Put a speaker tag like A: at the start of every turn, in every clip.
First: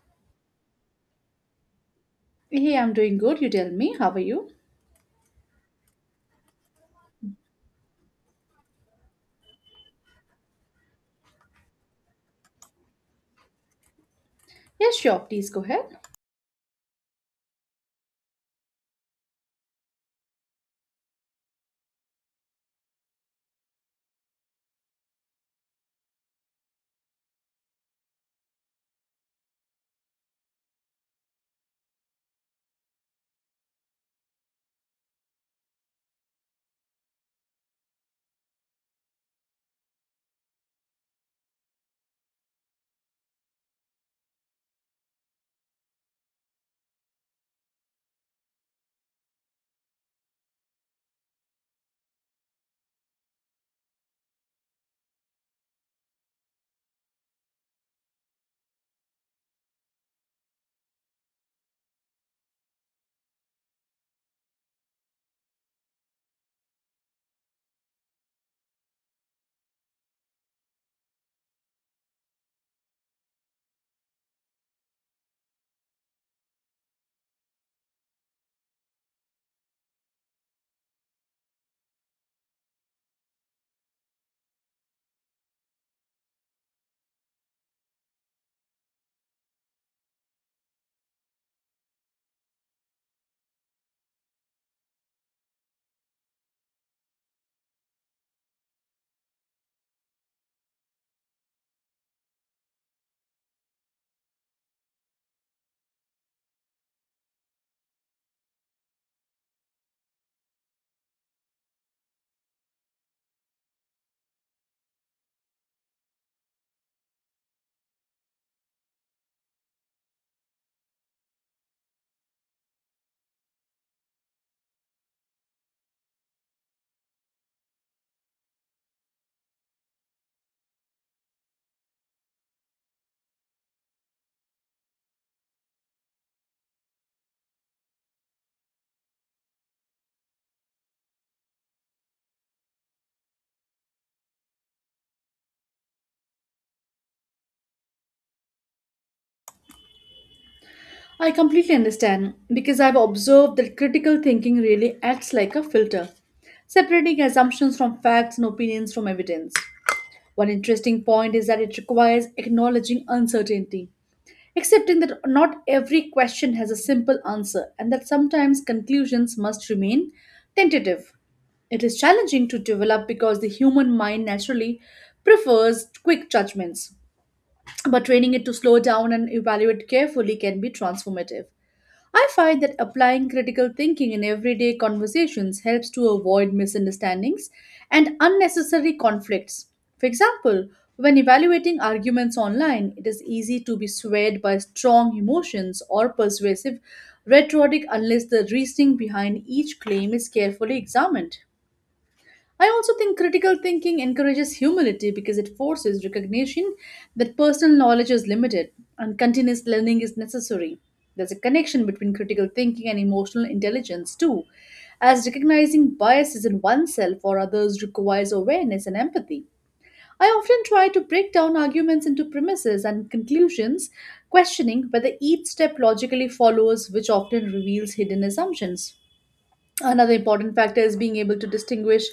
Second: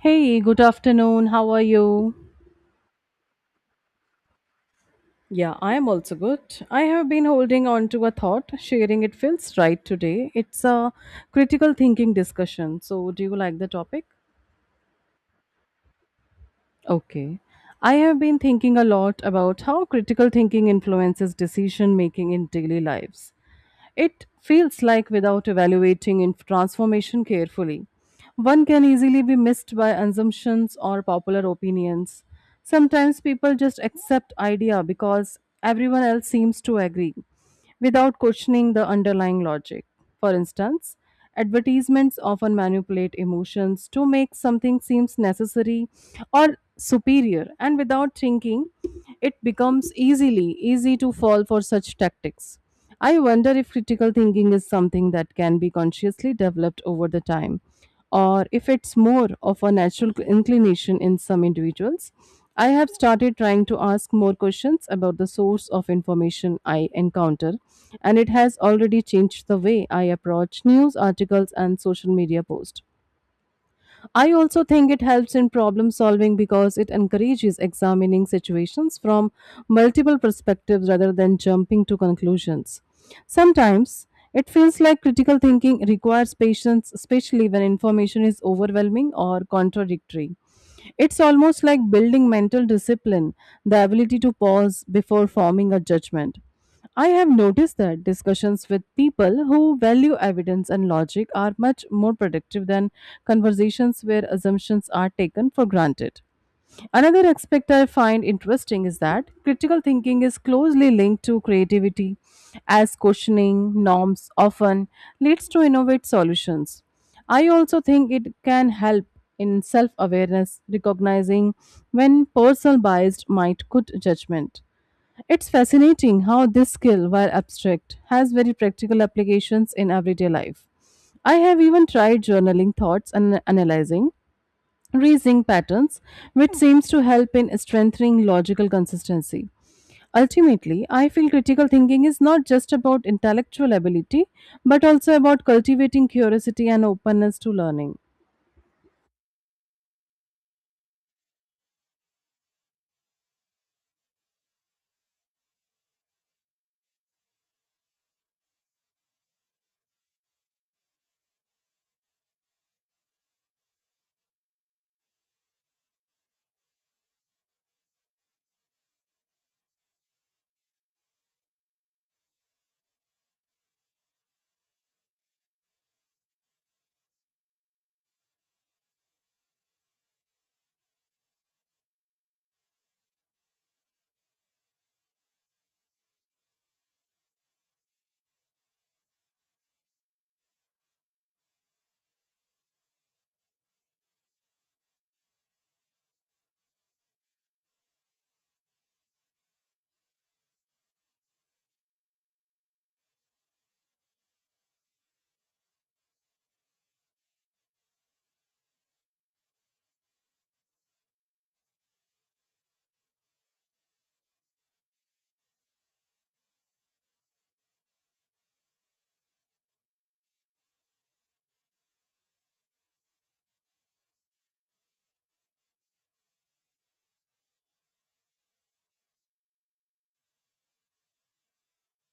A: Hey, good afternoon. How are you?
B: Hey, I'm doing good. You tell me, how are you?
A: Yeah, I am also good. I have been holding on to a thought. Sharing it feels right today. It's a critical thinking discussion. So, do you like the topic?
B: Yes, sure. Please go ahead.
A: Okay. I have been thinking a lot about how critical thinking influences decision making in daily lives. It feels like without evaluating in transformation carefully, one can easily be missed by assumptions or popular opinions. Sometimes people just accept idea because everyone else seems to agree without questioning the underlying logic. For instance, advertisements often manipulate emotions to make something seems necessary or superior, and without thinking it becomes easily easy to fall for such tactics. I wonder if critical thinking is something that can be consciously developed over the time, or if it's more of a natural inclination in some individuals. I have started trying to ask more questions about the source of information I encounter, and it has already changed the way I approach news articles and social media posts. I also think it helps in problem solving because it encourages examining situations from multiple perspectives rather than jumping to conclusions. Sometimes it feels like critical thinking requires patience, especially when information is overwhelming or contradictory. It's almost like building mental discipline, the ability to pause before forming a judgment. I have noticed that discussions with people who value evidence and logic are much more productive than conversations where assumptions are taken for granted. Another aspect I find interesting is that critical thinking is closely linked to creativity, as questioning norms often leads to innovative solutions. I also think it can help in self awareness, recognizing when personal bias might cloud judgment. It's fascinating how this skill, while abstract, has very practical applications in everyday life. I have even tried journaling thoughts and analyzing, reasoning patterns, which seems to help in strengthening logical consistency. Ultimately, I feel critical thinking is not just about intellectual ability, but also about cultivating curiosity and openness to learning.
B: I completely understand because I've observed that critical thinking really acts like a filter, separating assumptions from facts and opinions from evidence. One interesting point is that it requires acknowledging uncertainty, accepting that not every question has a simple answer and that sometimes conclusions must remain tentative. It is challenging to develop because the human mind naturally prefers quick judgments but training it to slow down and evaluate carefully can be transformative. I find that applying critical thinking in everyday conversations helps to avoid misunderstandings and unnecessary conflicts. For example, when evaluating arguments online, it is easy to be swayed by strong emotions or persuasive rhetoric unless the reasoning behind each claim is carefully examined. I also think critical thinking encourages humility because it forces recognition that personal knowledge is limited and continuous learning is necessary. There's a connection between critical thinking and emotional intelligence, too, as recognizing biases in oneself or others requires awareness and empathy. I often try to break down arguments into premises and conclusions, questioning whether each step logically follows, which often reveals hidden assumptions. Another important factor is being able to distinguish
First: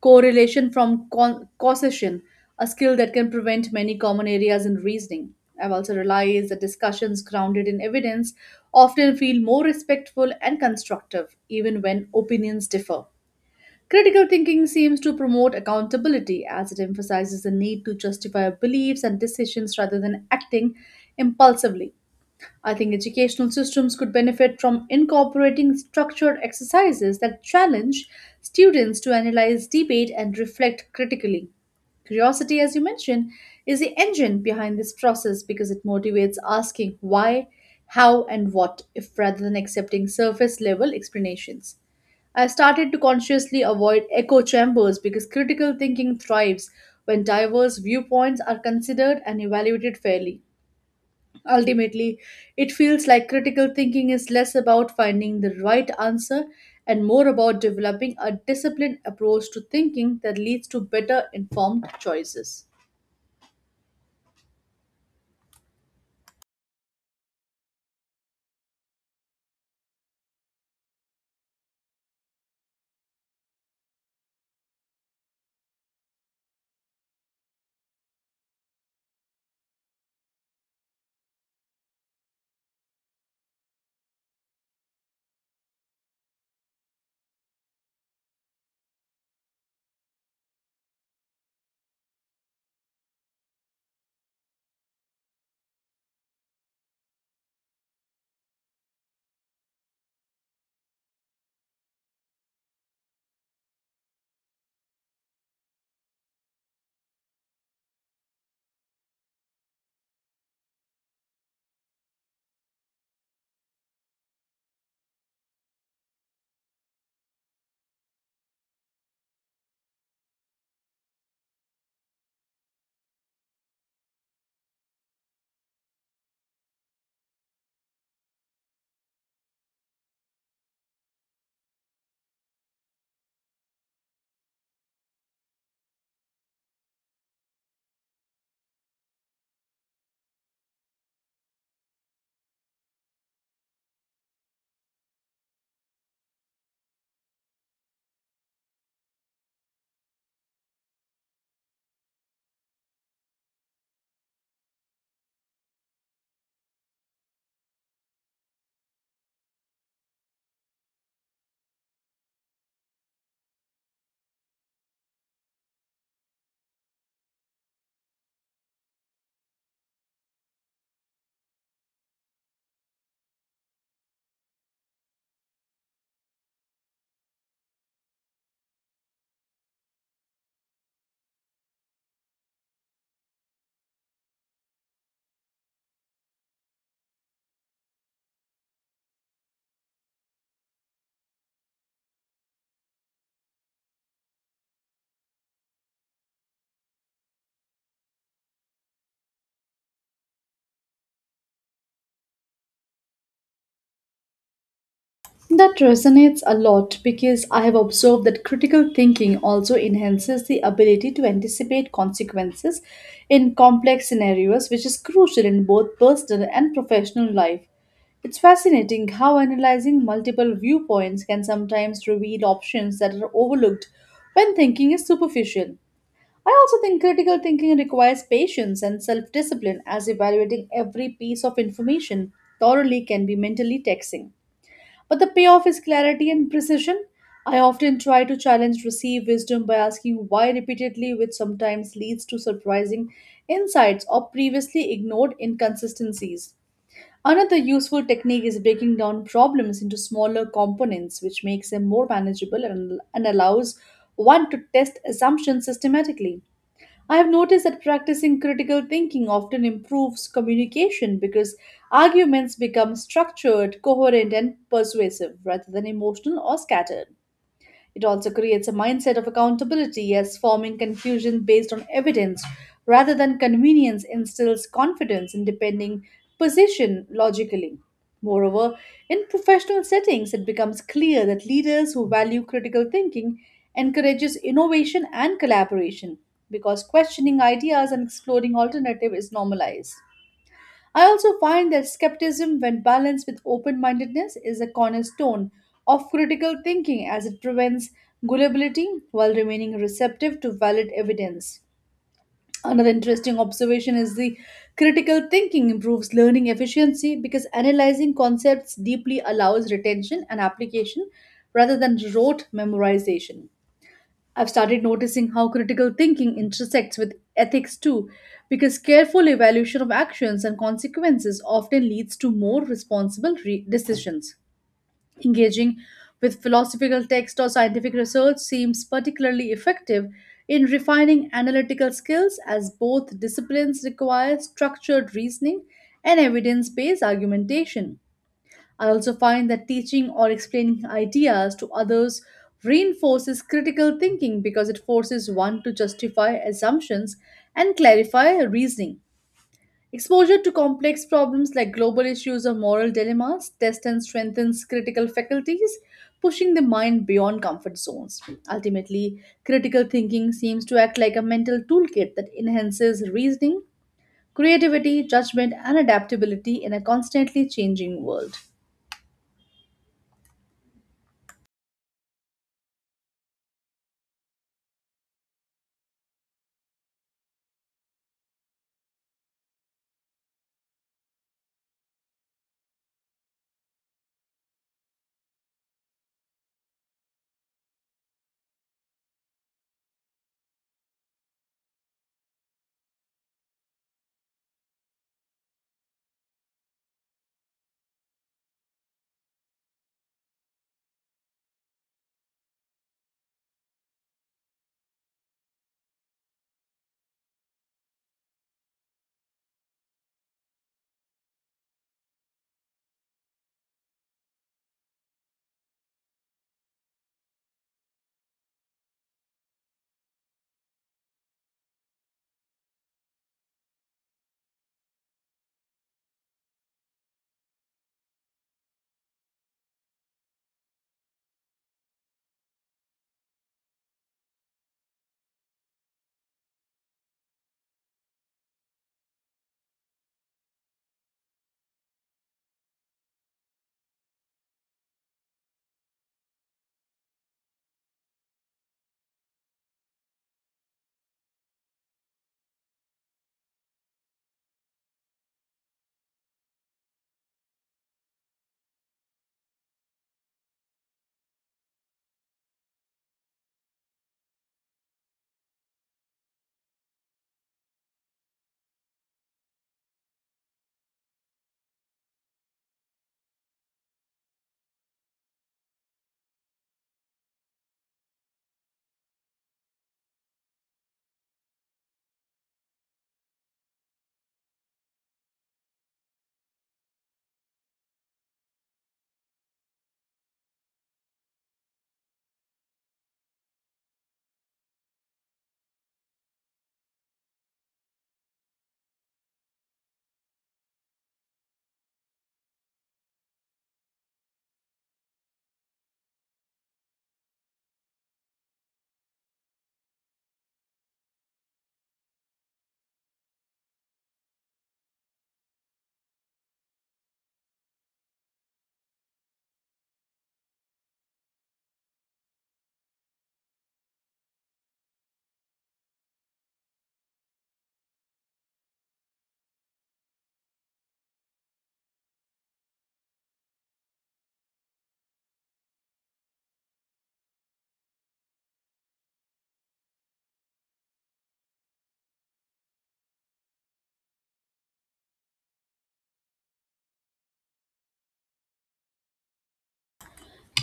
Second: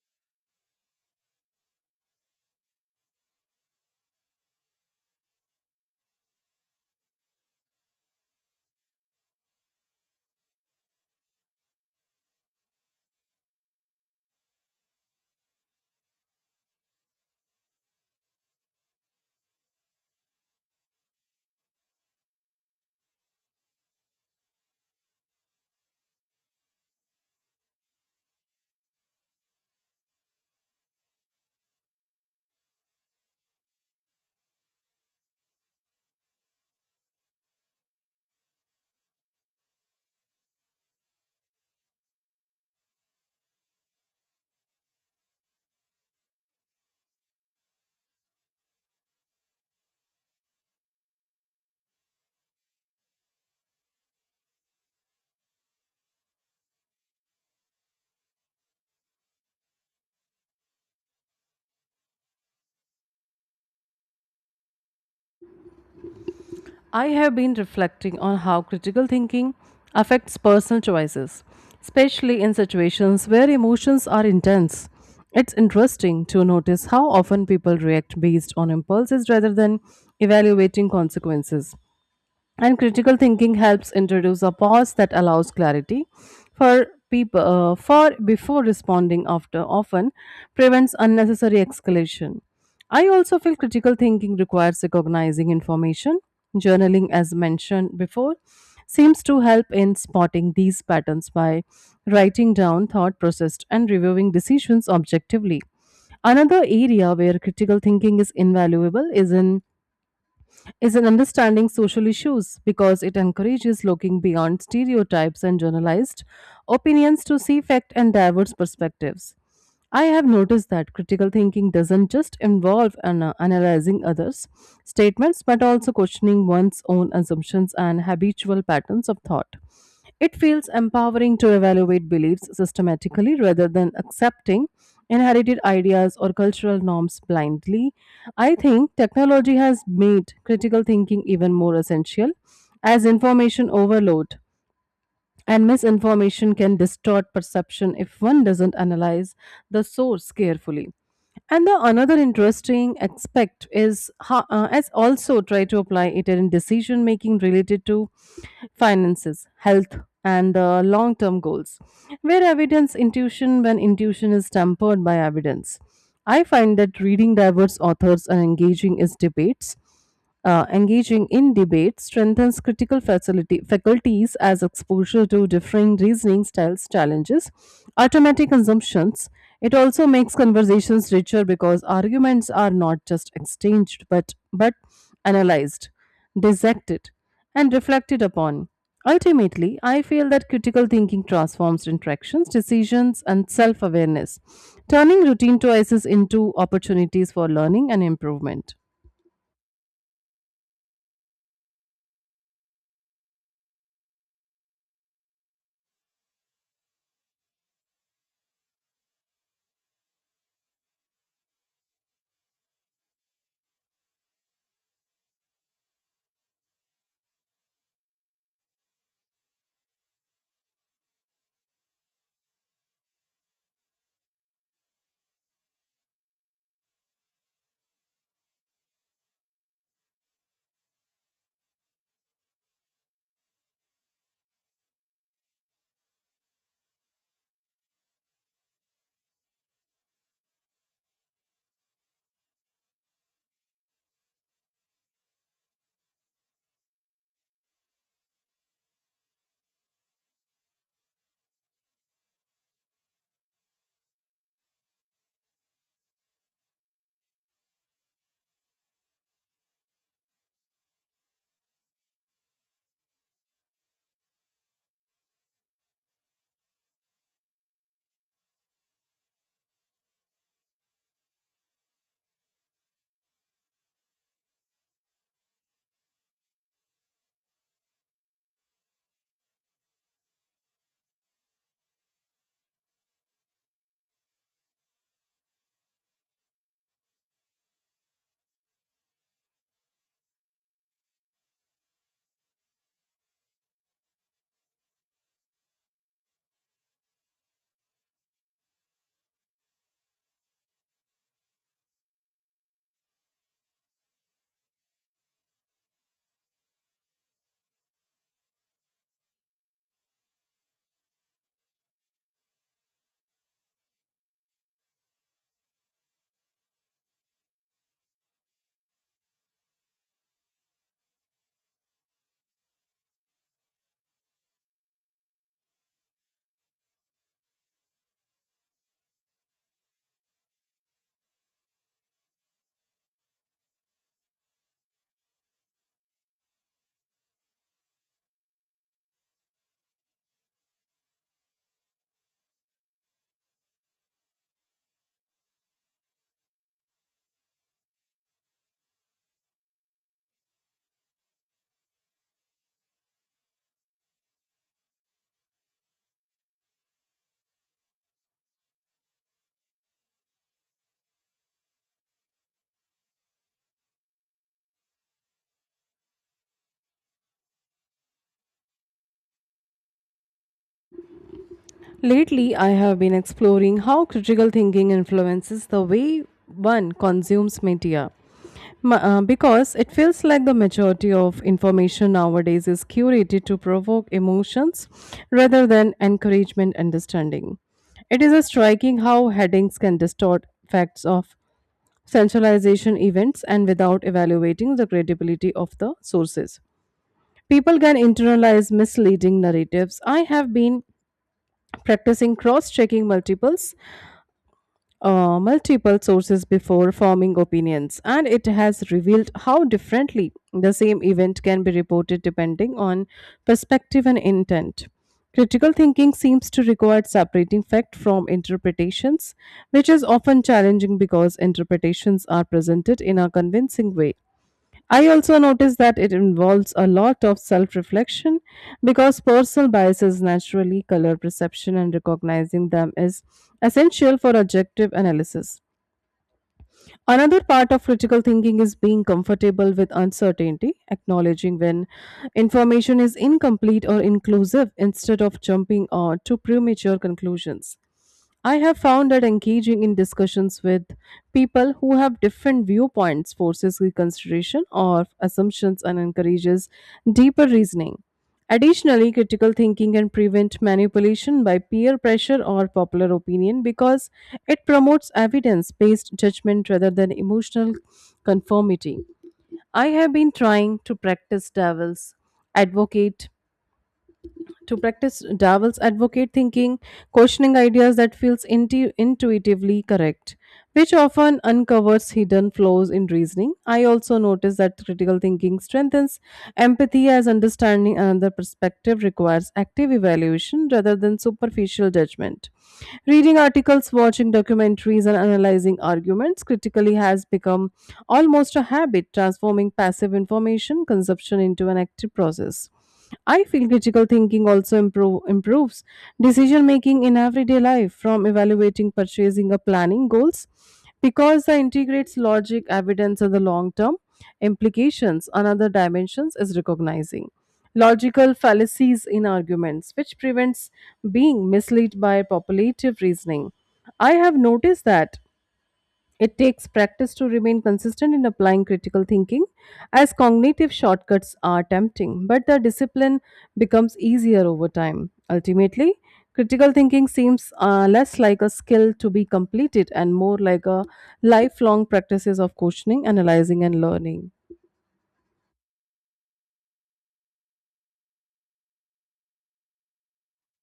B: correlation from causation, a skill that can prevent many common areas in reasoning. I've also realized that discussions grounded in evidence often feel more respectful and constructive, even when opinions differ. Critical thinking seems to promote accountability as it emphasizes the need to justify beliefs and decisions rather than acting impulsively. I think educational systems could benefit from incorporating structured exercises that challenge students to analyze, debate, and reflect critically. Curiosity, as you mentioned, is the engine behind this process because it motivates asking why, how, and what, if rather than accepting surface level explanations. I started to consciously avoid echo chambers because critical thinking thrives when diverse viewpoints are considered and evaluated fairly. Ultimately, it feels like critical thinking is less about finding the right answer and more about developing a disciplined approach to thinking that leads to better informed choices.
A: I have been reflecting on how critical thinking affects personal choices, especially in situations where emotions are intense. It's interesting to notice how often people react based on impulses rather than evaluating consequences, and critical thinking helps introduce a pause that allows clarity for people for before responding, after often prevents unnecessary escalation. I also feel critical thinking requires recognizing information. Journaling, as mentioned before, seems to help in spotting these patterns by writing down thought processed and reviewing decisions objectively. Another area where critical thinking is invaluable is in understanding social issues because it encourages looking beyond stereotypes and generalized opinions to see fact and diverse perspectives. I have noticed that critical thinking doesn't just involve analyzing others' statements but also questioning one's own assumptions and habitual patterns of thought. It feels empowering to evaluate beliefs systematically rather than accepting inherited ideas or cultural norms blindly. I think technology has made critical thinking even more essential as information overload and misinformation can distort perception if one doesn't analyze the source carefully. And the another interesting aspect is how, as also try to apply it in decision making related to finances, health, and long term goals, where evidence intuition when intuition is tempered by evidence. I find that reading diverse authors and engaging in debate strengthens critical faculties as exposure to differing reasoning styles challenges automatic assumptions. It also makes conversations richer because arguments are not just exchanged but analyzed, dissected, and reflected upon. Ultimately, I feel that critical thinking transforms interactions, decisions, and self awareness, turning routine choices into opportunities for learning and improvement.
B: That resonates a lot because I have observed that critical thinking also enhances the ability to anticipate consequences in complex scenarios, which is crucial in both personal and professional life. It's fascinating how analyzing multiple viewpoints can sometimes reveal options that are overlooked when thinking is superficial. I also think critical thinking requires patience and self discipline, as evaluating every piece of information thoroughly can be mentally taxing. But the payoff is clarity and precision. I often try to challenge received wisdom by asking why repeatedly, which sometimes leads to surprising insights or previously ignored inconsistencies. Another useful technique is breaking down problems into smaller components, which makes them more manageable and allows one to test assumptions systematically. I have noticed that practicing critical thinking often improves communication because arguments become structured, coherent, and persuasive rather than emotional or scattered. It also creates a mindset of accountability as forming confusion based on evidence rather than convenience instills confidence in defending position logically. Moreover, in professional settings, it becomes clear that leaders who value critical thinking encourages innovation and collaboration because questioning ideas and exploring alternative is normalized. I also find that skepticism, when balanced with open mindedness, is a cornerstone of critical thinking as it prevents gullibility while remaining receptive to valid evidence. Another interesting observation is the critical thinking improves learning efficiency because analyzing concepts deeply allows retention and application rather than rote memorization. I've started noticing how critical thinking intersects with ethics too, because careful evaluation of actions and consequences often leads to more responsible decisions. Engaging with philosophical text or scientific research seems particularly effective in refining analytical skills as both disciplines require structured reasoning and evidence based argumentation. I also find that teaching or explaining ideas to others reinforces critical thinking because it forces one to justify assumptions and clarify reasoning. Exposure to complex problems like global issues or moral dilemmas tests and strengthens critical faculties, pushing the mind beyond comfort zones. Ultimately, critical thinking seems to act like a mental toolkit that enhances reasoning, creativity, judgment, and adaptability in a constantly changing world.
A: Lately, I have been exploring how critical thinking influences the way one consumes media, because it feels like the majority of information nowadays is curated to provoke emotions rather than encouragement understanding. It is a striking how headings can distort facts of centralization events, and without evaluating the credibility of the sources, people can internalize misleading narratives. I have been practicing cross-checking multiple sources before forming opinions, and it has revealed how differently the same event can be reported depending on perspective and intent. Critical thinking seems to require separating fact from interpretations, which is often challenging because interpretations are presented in a convincing way. I also notice that it involves a lot of self reflection because personal biases naturally color perception, and recognizing them is essential for objective analysis. Another part of critical thinking is being comfortable with uncertainty, acknowledging when information is incomplete or inclusive instead of jumping on to premature conclusions. I have found that engaging in discussions with people who have different viewpoints forces reconsideration of assumptions and encourages deeper reasoning. Additionally, critical thinking can prevent manipulation by peer pressure or popular opinion because it promotes evidence based judgment rather than emotional conformity. I have been trying advocate to practice devil's advocate thinking, questioning ideas that feels intuitively correct, which often uncovers hidden flaws in reasoning. I also notice that critical thinking strengthens empathy as understanding another perspective requires active evaluation rather than superficial judgment. Reading articles, watching documentaries, and analyzing arguments critically has become almost a habit, transforming passive information consumption into an active process. I feel critical thinking also improves decision making in everyday life from evaluating purchasing or planning goals because it integrates logic, evidence, and the long term implications. Another dimensions is recognizing logical fallacies in arguments, which prevents being misled by populative reasoning. I have noticed that it takes practice to remain consistent in applying critical thinking, as cognitive shortcuts are tempting, but the discipline becomes easier over time. Ultimately, critical thinking seems less like a skill to be completed and more like a lifelong practices of questioning, analyzing, and learning.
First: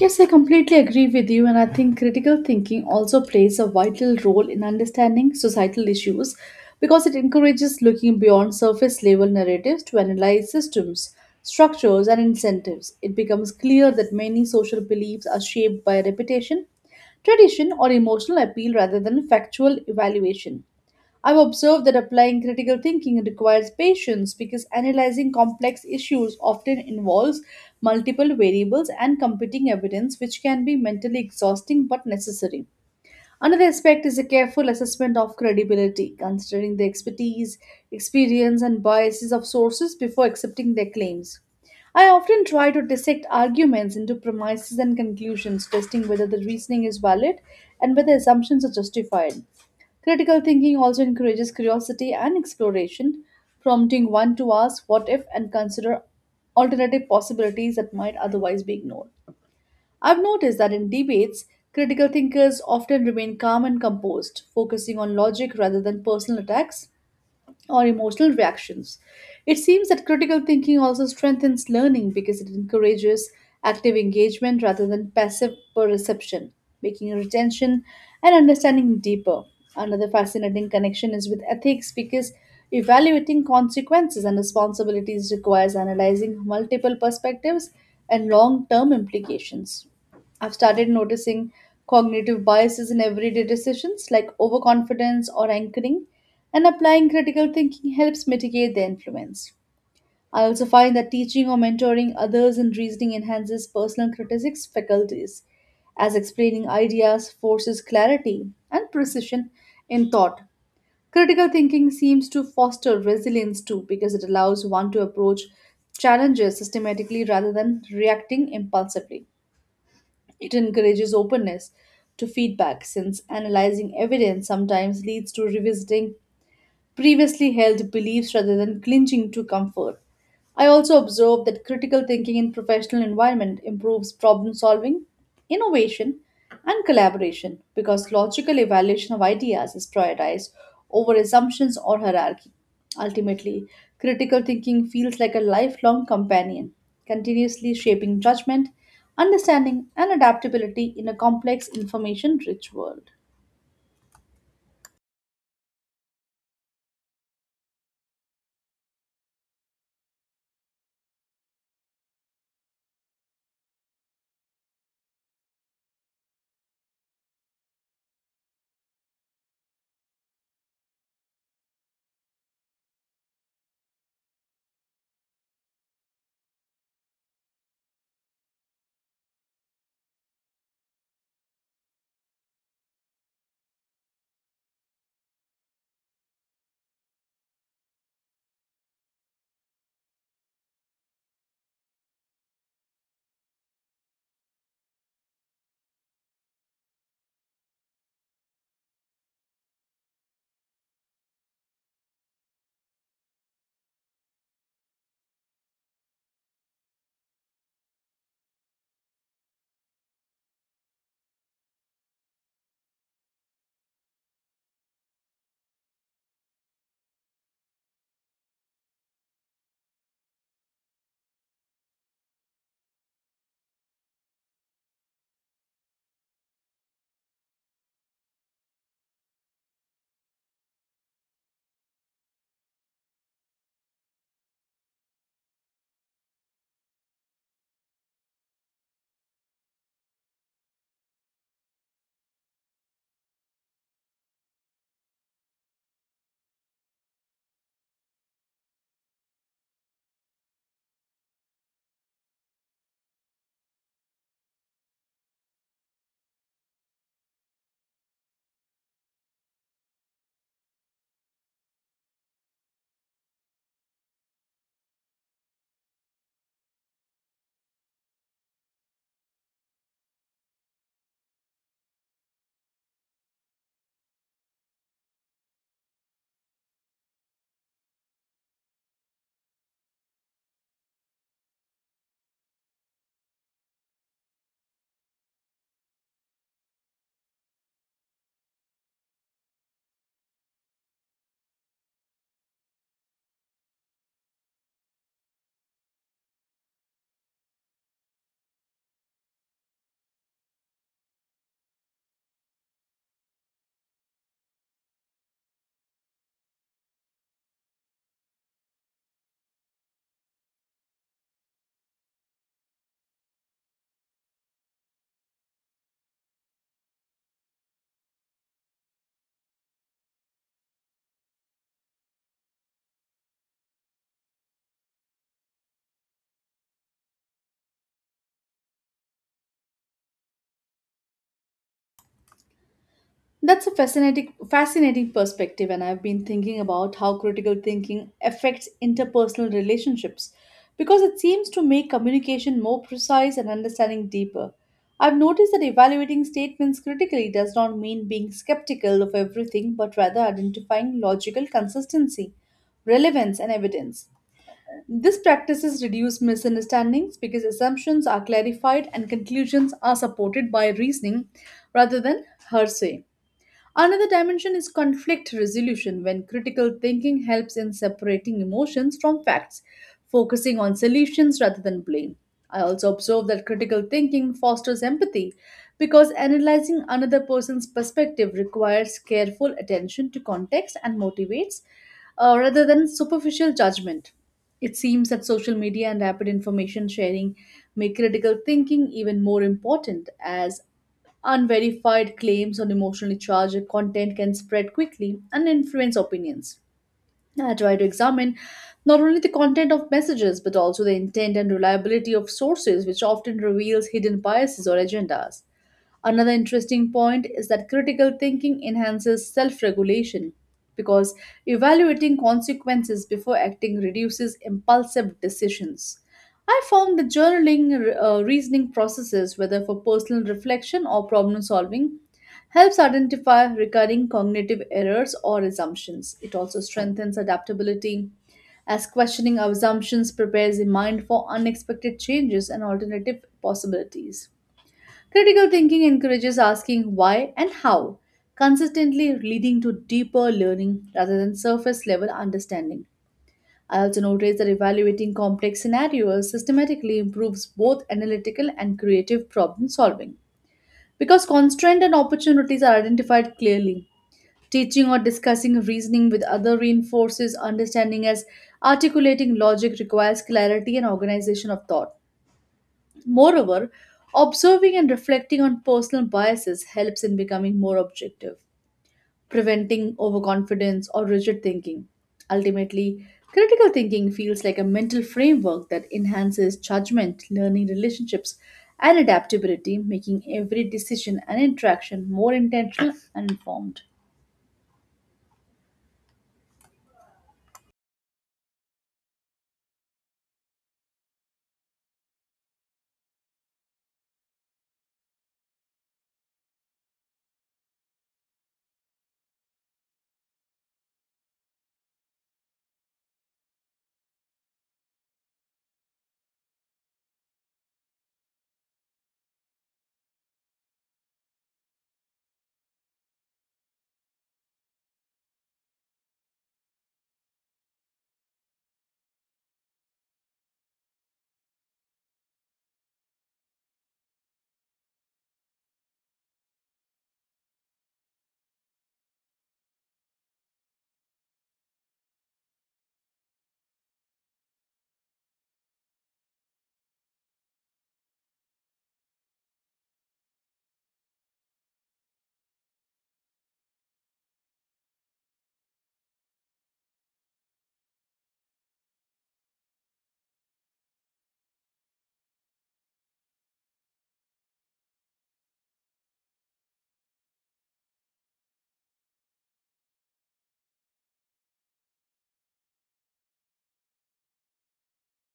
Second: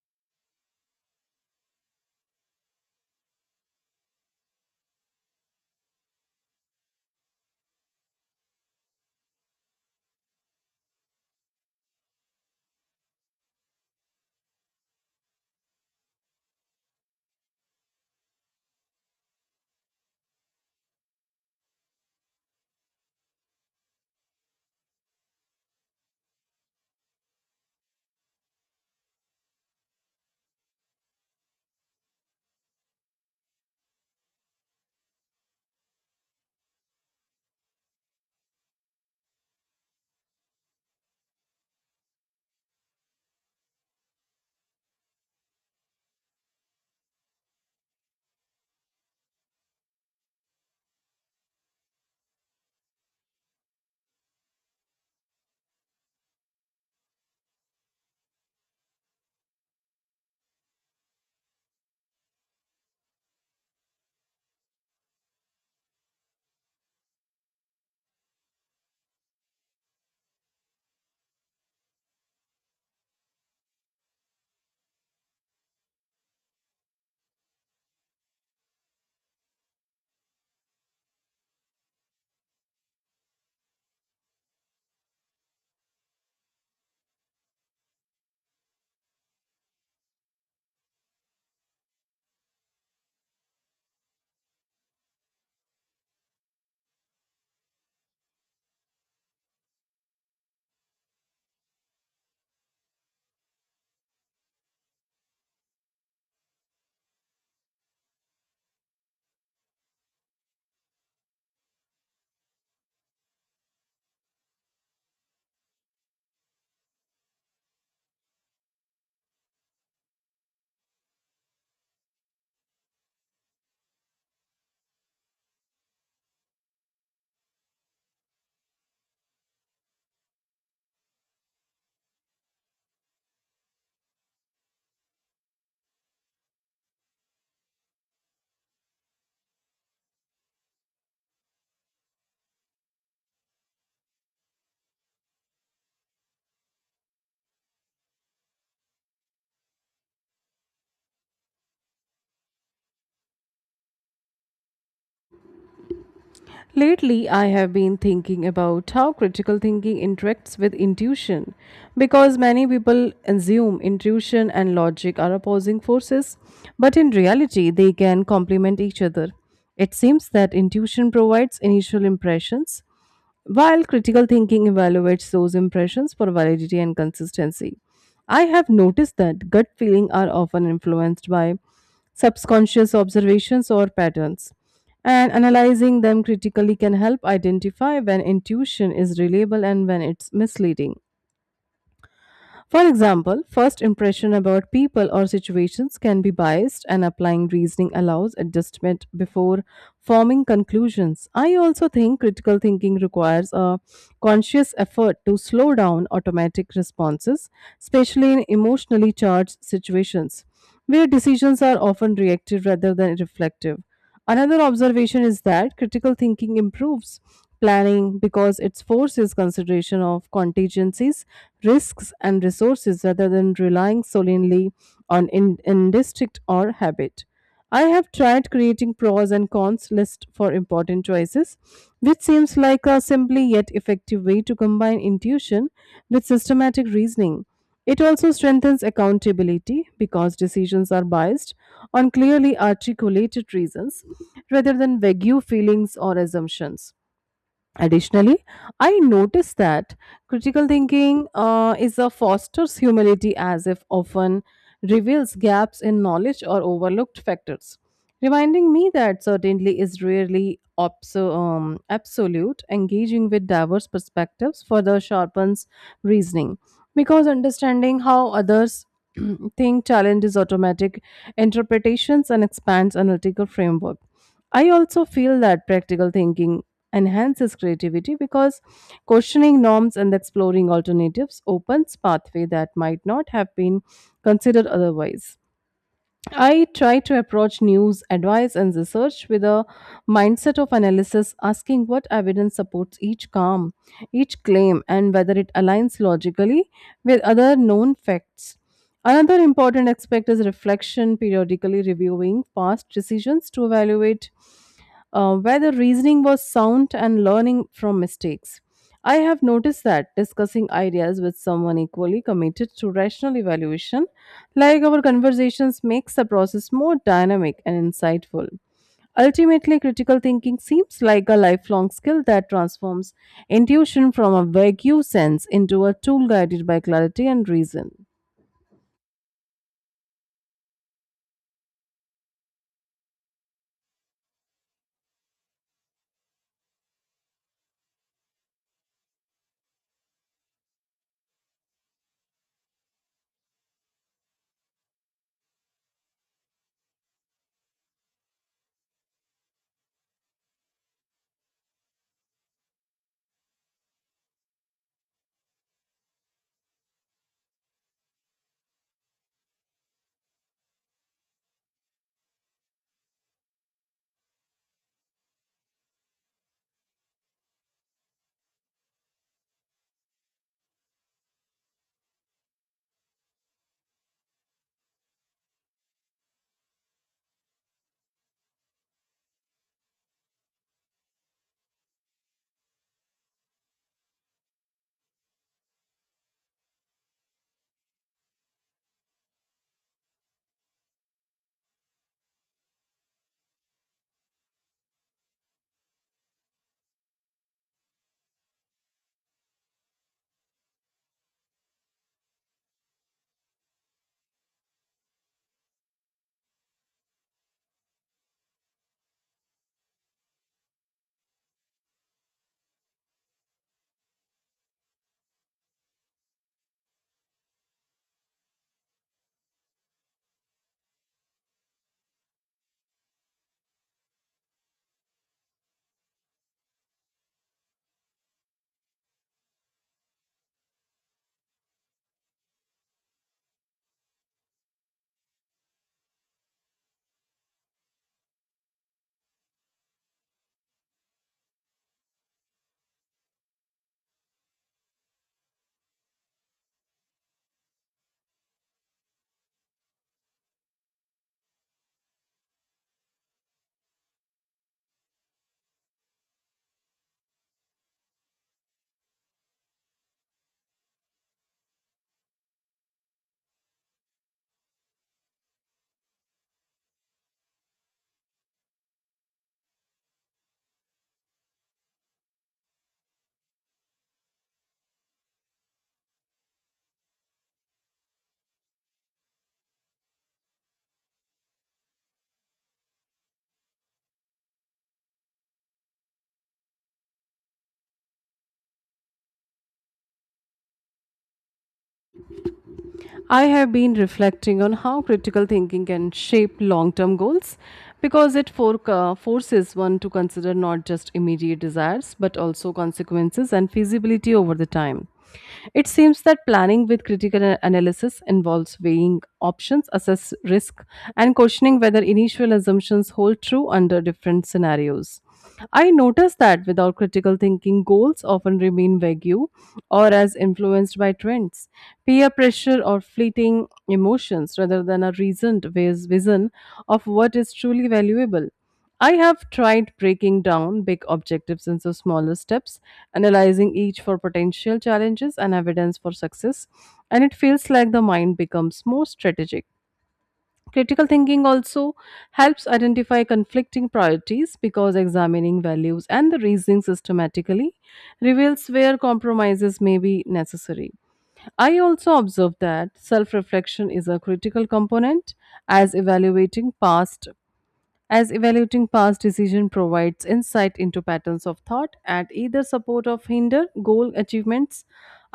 B: Yes, I completely agree with you, and I think critical thinking also plays a vital role in understanding societal issues because it encourages looking beyond surface level narratives to analyze systems, structures, and incentives. It becomes clear that many social beliefs are shaped by reputation, tradition, or emotional appeal rather than factual evaluation. I've observed that applying critical thinking requires patience because analyzing complex issues often involves multiple variables and competing evidence, which can be mentally exhausting but necessary. Another aspect is a careful assessment of credibility, considering the expertise, experience, and biases of sources before accepting their claims. I often try to dissect arguments into premises and conclusions, testing whether the reasoning is valid and whether assumptions are justified. Critical thinking also encourages curiosity and exploration, prompting one to ask what if and consider alternative possibilities that might otherwise be ignored. I've noticed that in debates, critical thinkers often remain calm and composed, focusing on logic rather than personal attacks or emotional reactions. It seems that critical thinking also strengthens learning because it encourages active engagement rather than passive perception, making retention and understanding deeper. Another fascinating connection is with ethics because evaluating consequences and responsibilities requires analyzing multiple perspectives and long term implications. I've started noticing cognitive biases in everyday decisions like overconfidence or anchoring, and applying critical thinking helps mitigate their influence. I also find that teaching or mentoring others in reasoning enhances personal critics faculties, as explaining ideas forces clarity and precision in thought. Critical thinking seems to foster resilience too because it allows one to approach challenges systematically rather than reacting impulsively. It encourages openness to feedback since analyzing evidence sometimes leads to revisiting previously held beliefs rather than clinging to comfort. I also observed that critical thinking in professional environment improves problem solving, innovation, and collaboration because logical evaluation of ideas is prioritized over assumptions or hierarchy. Ultimately, critical thinking feels like a lifelong companion, continuously shaping judgment, understanding, and adaptability in a complex information rich world.
A: Lately, I have been thinking about how critical thinking interacts with intuition because many people assume intuition and logic are opposing forces, but in reality, they can complement each other. It seems that intuition provides initial impressions, while critical thinking evaluates those impressions for validity and consistency. I have noticed that gut feelings are often influenced by subconscious observations or patterns, and analyzing them critically can help identify when intuition is reliable and when it's misleading. For example, first impression about people or situations can be biased, and applying reasoning allows adjustment before forming conclusions. I also think critical thinking requires a conscious effort to slow down automatic responses, especially in emotionally charged situations where decisions are often reactive rather than reflective. Another observation is that critical thinking improves planning because it forces consideration of contingencies, risks, and resources rather than relying solely on instinct or habit. I have tried creating pros and cons list for important choices, which seems like a simply yet effective way to combine intuition with systematic reasoning. It also strengthens accountability because decisions are based on clearly articulated reasons rather than vague feelings or assumptions. Additionally, I noticed that critical thinking is a fosters humility as if often reveals gaps in knowledge or overlooked factors, reminding me that certainly is rarely absolute. Engaging with diverse perspectives further sharpens reasoning because understanding how others think challenges automatic interpretations and expands analytical framework. I also feel that practical thinking enhances creativity because questioning norms and exploring alternatives opens pathway that might not have been considered otherwise. I try to approach news, advice, and research with a mindset of analysis, asking what evidence supports each claim, and whether it aligns logically with other known facts. Another important aspect is reflection, periodically reviewing past decisions to evaluate where the reasoning was sound and learning from mistakes. I have noticed that discussing ideas with someone equally committed to rational evaluation, like our conversations, makes the process more dynamic and insightful. Ultimately, critical thinking seems like a lifelong skill that transforms intuition from a vague sense into a tool guided by clarity and reason.
B: That's a fascinating perspective and I've been thinking about how critical thinking affects interpersonal relationships because it seems to make communication more precise and understanding deeper. I've noticed that evaluating statements critically does not mean being skeptical of everything but rather identifying logical consistency, relevance and evidence. This practices reduce misunderstandings because assumptions are clarified and conclusions are supported by reasoning rather than hearsay. Another dimension is conflict resolution, when critical thinking helps in separating emotions from facts, focusing on solutions rather than blame. I also observe that critical thinking fosters empathy because analyzing another person's perspective requires careful attention to context and motivates rather than superficial judgment. It seems that social media and rapid information sharing make critical thinking even more important as unverified claims on emotionally charged content can spread quickly and influence opinions. I try to examine not only the content of messages but also the intent and reliability of sources, which often reveals hidden biases or agendas. Another interesting point is that critical thinking enhances self regulation because evaluating consequences before acting reduces impulsive decisions. I found the journaling reasoning processes, whether for personal reflection or problem solving, helps identify recurring cognitive errors or assumptions. It also strengthens adaptability, as questioning assumptions prepares the mind for unexpected changes and alternative possibilities. Critical thinking encourages asking why and how, consistently leading to deeper learning rather than surface level understanding. I also noticed that evaluating complex scenarios systematically improves both analytical and creative problem solving. Because constraints and opportunities are identified clearly. Teaching or discussing reasoning with other reinforces understanding as articulating logic requires clarity and organization of thought. Moreover, observing and reflecting on personal biases helps in becoming more objective preventing overconfidence or rigid thinking. Ultimately, critical thinking feels like a mental framework that enhances judgment, learning relationships, and adaptability, making every decision and interaction more intentional and informed.
A: I have been reflecting on how critical thinking can shape long term goals because it forces one to consider not just immediate desires but also consequences and feasibility over the time. It seems that planning with critical analysis involves weighing options, assess risk, and questioning whether initial assumptions hold true under different scenarios. I noticed that without critical thinking, goals often remain vague or as influenced by trends, peer pressure, or fleeting emotions rather than a reasoned vision of what is truly valuable. I have tried breaking down big objectives into smaller steps, analyzing each for potential challenges and evidence for success, and it feels like the mind becomes more strategic. Critical thinking also helps identify conflicting priorities because examining values and the reasoning systematically reveals where compromises may be necessary. I also observe that self reflection is a critical component as evaluating past as evaluating past decision provides insight into patterns of thought at either support or hinder goal achievements.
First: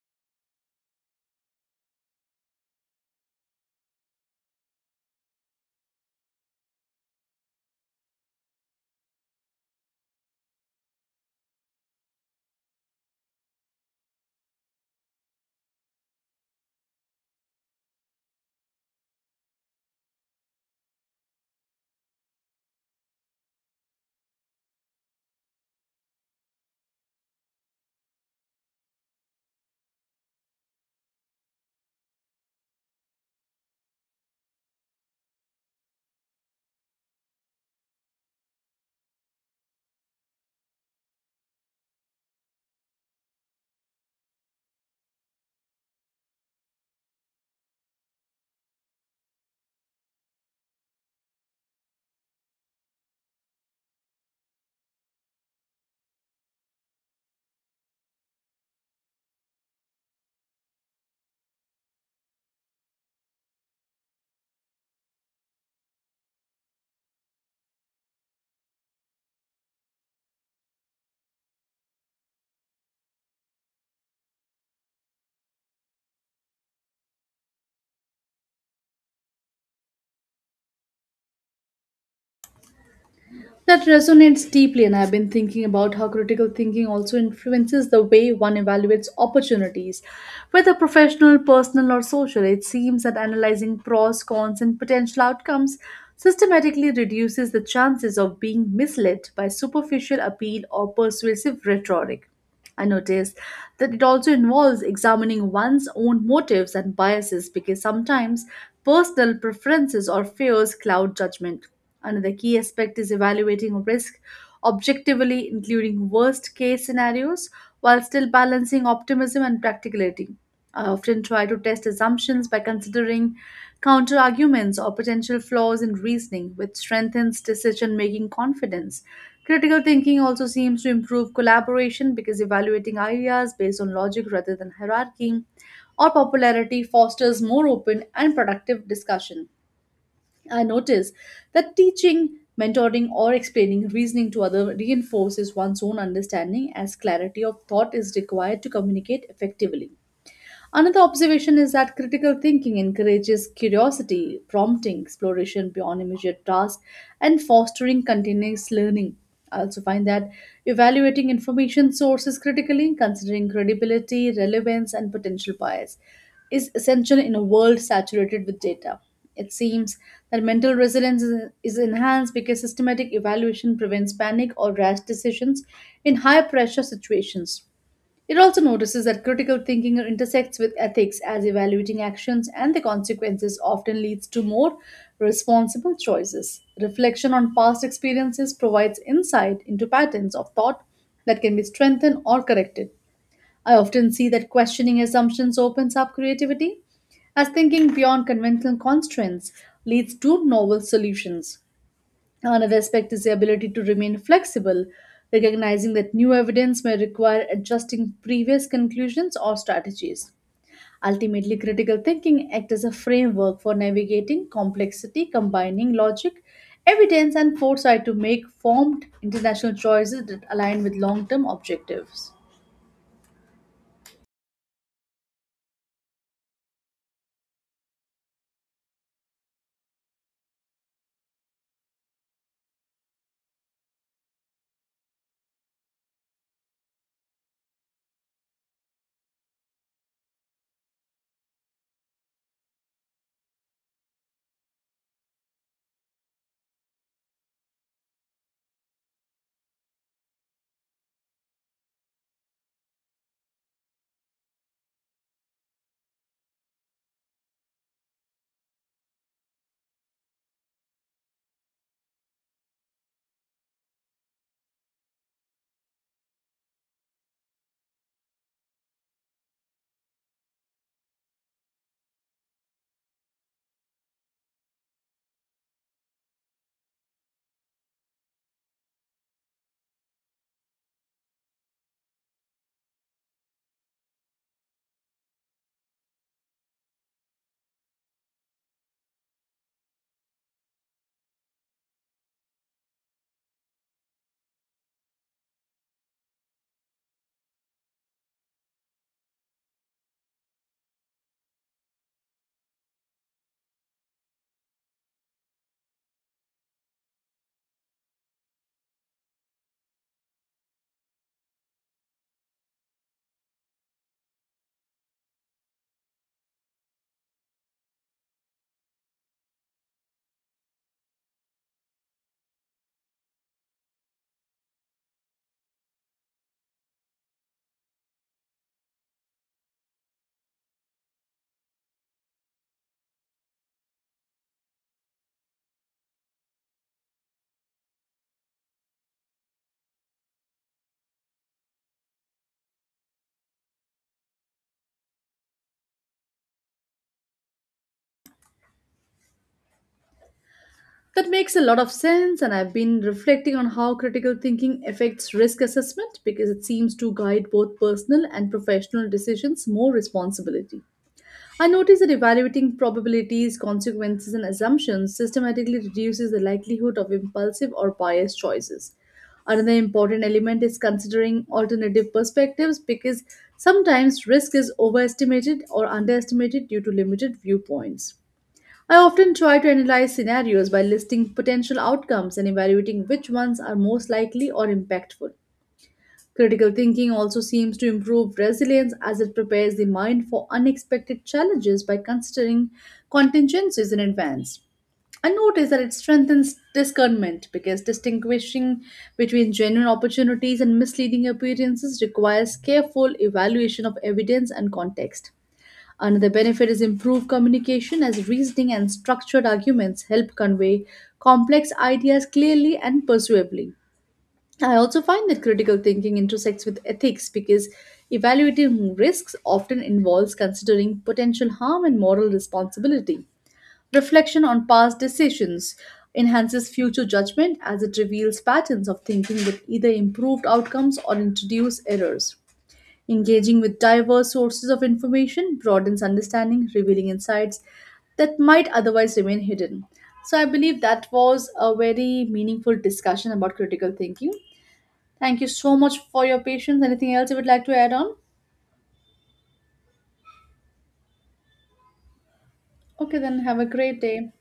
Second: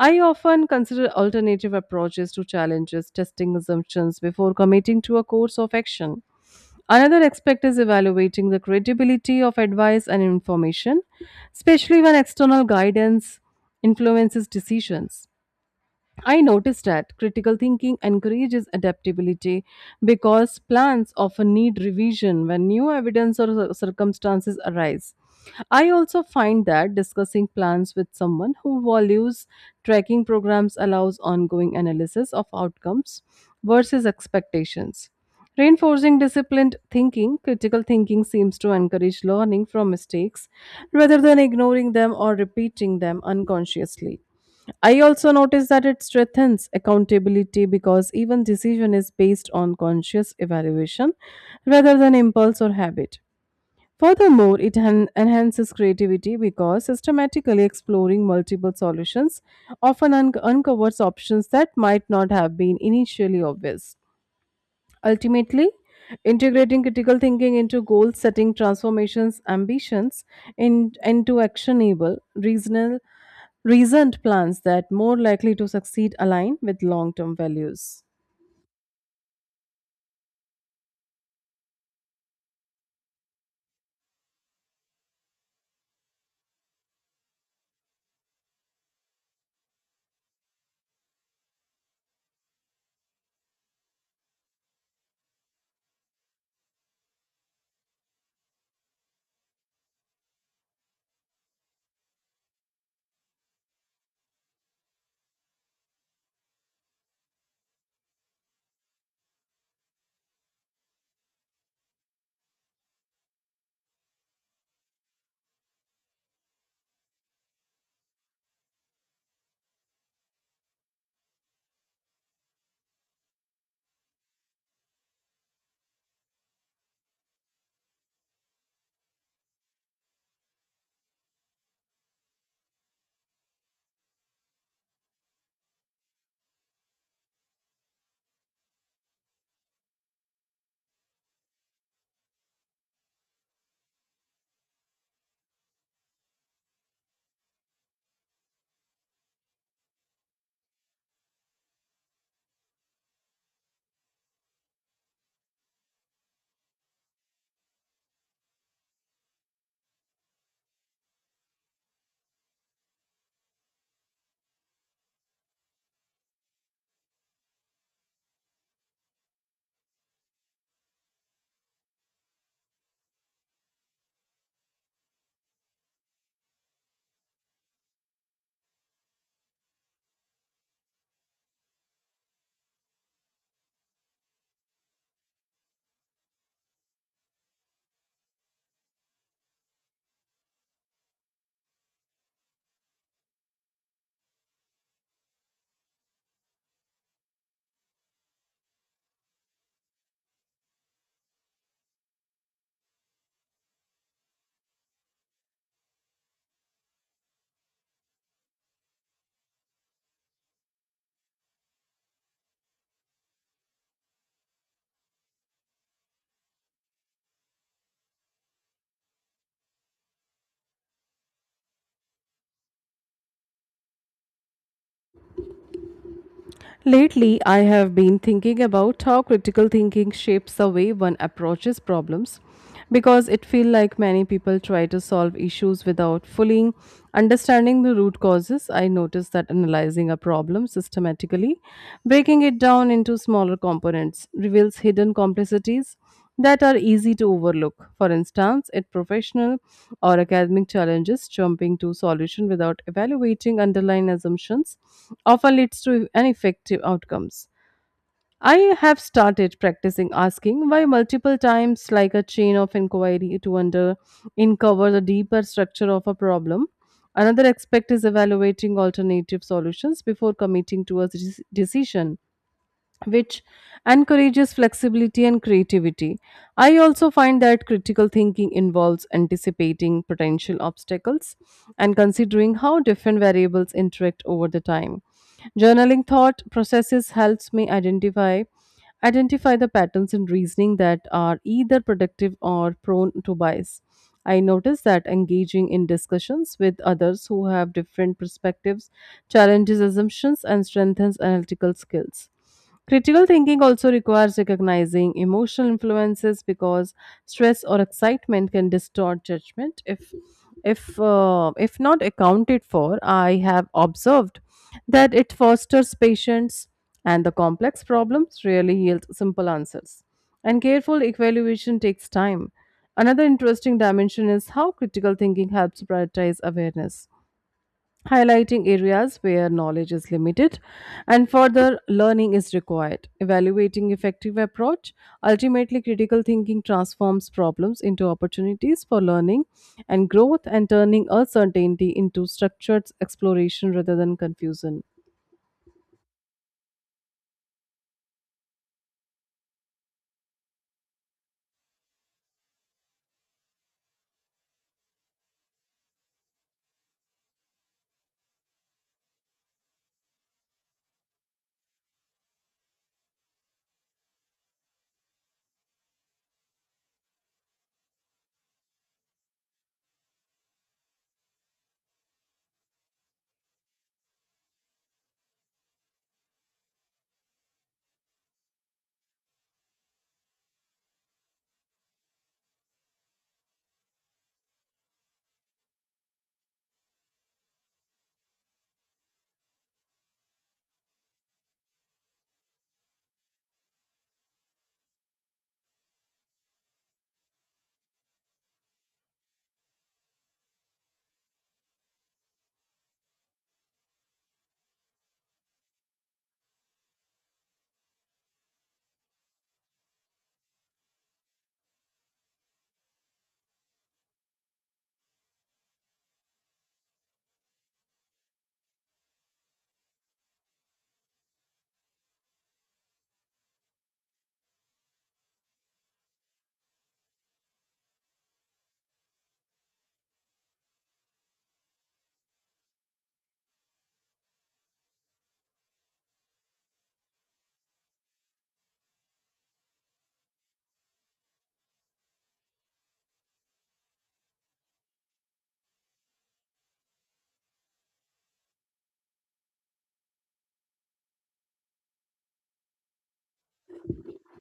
A: I often consider alternative approaches to challenges, testing assumptions before committing to a course of action. Another aspect is evaluating the credibility of advice and information, especially when external guidance influences decisions. I noticed that critical thinking encourages adaptability because plans often need revision when new evidence or circumstances arise. I also find that discussing plans with someone who values tracking programs allows ongoing analysis of outcomes versus expectations. Reinforcing disciplined thinking, critical thinking seems to encourage learning from mistakes rather than ignoring them or repeating them unconsciously. I also notice that it strengthens accountability because even decision is based on conscious evaluation rather than impulse or habit. Furthermore, it enhances creativity because systematically exploring multiple solutions often uncovers options that might not have been initially obvious. Ultimately, integrating critical thinking into goal setting transformations ambitions into actionable reasonable recent plans that more likely to succeed align with long term values.
B: That resonates deeply, and I've been thinking about how critical thinking also influences the way one evaluates opportunities. Whether professional, personal, or social, it seems that analyzing pros, cons, and potential outcomes systematically reduces the chances of being misled by superficial appeal or persuasive rhetoric. I noticed that it also involves examining one's own motives and biases because sometimes personal preferences or fears cloud judgment. Another key aspect is evaluating risk objectively, including worst case scenarios, while still balancing optimism and practicality. I often try to test assumptions by considering counter arguments or potential flaws in reasoning, which strengthens decision making confidence. Critical thinking also seems to improve collaboration because evaluating ideas based on logic rather than hierarchy or popularity fosters more open and productive discussion. I notice that teaching, mentoring, or explaining reasoning to others reinforces one's own understanding as clarity of thought is required to communicate effectively. Another observation is that critical thinking encourages curiosity, prompting exploration beyond immediate tasks, and fostering continuous learning. I also find that evaluating information sources critically, considering credibility, relevance, and potential bias, is essential in a world saturated with data. It seems that mental resilience is enhanced because systematic evaluation prevents panic or rash decisions in high pressure situations. It also notices that critical thinking intersects with ethics as evaluating actions and the consequences often leads to more responsible choices. Reflection on past experiences provides insight into patterns of thought that can be strengthened or corrected. I often see that questioning assumptions opens up creativity, as thinking beyond conventional constraints leads to novel solutions. Another aspect is the ability to remain flexible, recognizing that new evidence may require adjusting previous conclusions or strategies. Ultimately, critical thinking acts as a framework for navigating complexity, combining logic, evidence, and foresight to make formed international choices that align with long term objectives.
A: Lately, I have been thinking about how critical thinking shapes the way one approaches problems because it feels like many people try to solve issues without fully understanding the root causes. I noticed that analyzing a problem systematically, breaking it down into smaller components, reveals hidden complexities that are easy to overlook. For instance, at professional or academic challenges, jumping to solution without evaluating underlying assumptions often leads to ineffective outcomes. I have started practicing asking why multiple times, like a chain of inquiry, to under uncover the deeper structure of a problem. Another aspect is evaluating alternative solutions before committing to a decision, which encourages flexibility and creativity. I also find that critical thinking involves anticipating potential obstacles and considering how different variables interact over the time. Journaling thought processes helps me identify the patterns in reasoning that are either productive or prone to bias. I notice that engaging in discussions with others who have different perspectives challenges assumptions and strengthens analytical skills. Critical thinking also requires recognizing emotional influences because stress or excitement can distort judgment if not accounted for. I have observed that it fosters patience, and the complex problems rarely yield simple answers, and careful evaluation takes time. Another interesting dimension is how critical thinking helps prioritize awareness, highlighting areas where knowledge is limited and further learning is required, evaluating effective approach. Ultimately, critical thinking transforms problems into opportunities for learning and growth, and turning uncertainty into structured exploration rather than confusion.
B: That makes a lot of sense, and I've been reflecting on how critical thinking affects risk assessment because it seems to guide both personal and professional decisions more responsibility. I notice that evaluating probabilities, consequences, and assumptions systematically reduces the likelihood of impulsive or biased choices. Another important element is considering alternative perspectives because sometimes risk is overestimated or underestimated due to limited viewpoints. I often try to analyze scenarios by listing potential outcomes and evaluating which ones are most likely or impactful. Critical thinking also seems to improve resilience as it prepares the mind for unexpected challenges by considering contingencies in advance. I notice that it strengthens discernment because distinguishing between genuine opportunities and misleading appearances requires careful evaluation of evidence and context. Another benefit is improved communication as reasoning and structured arguments help convey complex ideas clearly and persuasively. I also find that critical thinking intersects with ethics because evaluating risks often involves considering potential harm and moral responsibility. Reflection on past decisions enhances future judgment as it reveals patterns of thinking that either improved outcomes or introduce errors. Engaging with diverse sources of information broadens understanding, revealing insights that might otherwise remain hidden. So, I believe that was a very meaningful discussion about critical thinking. Thank you so much for your patience. Anything else you would like to add on? Okay, then have a great day.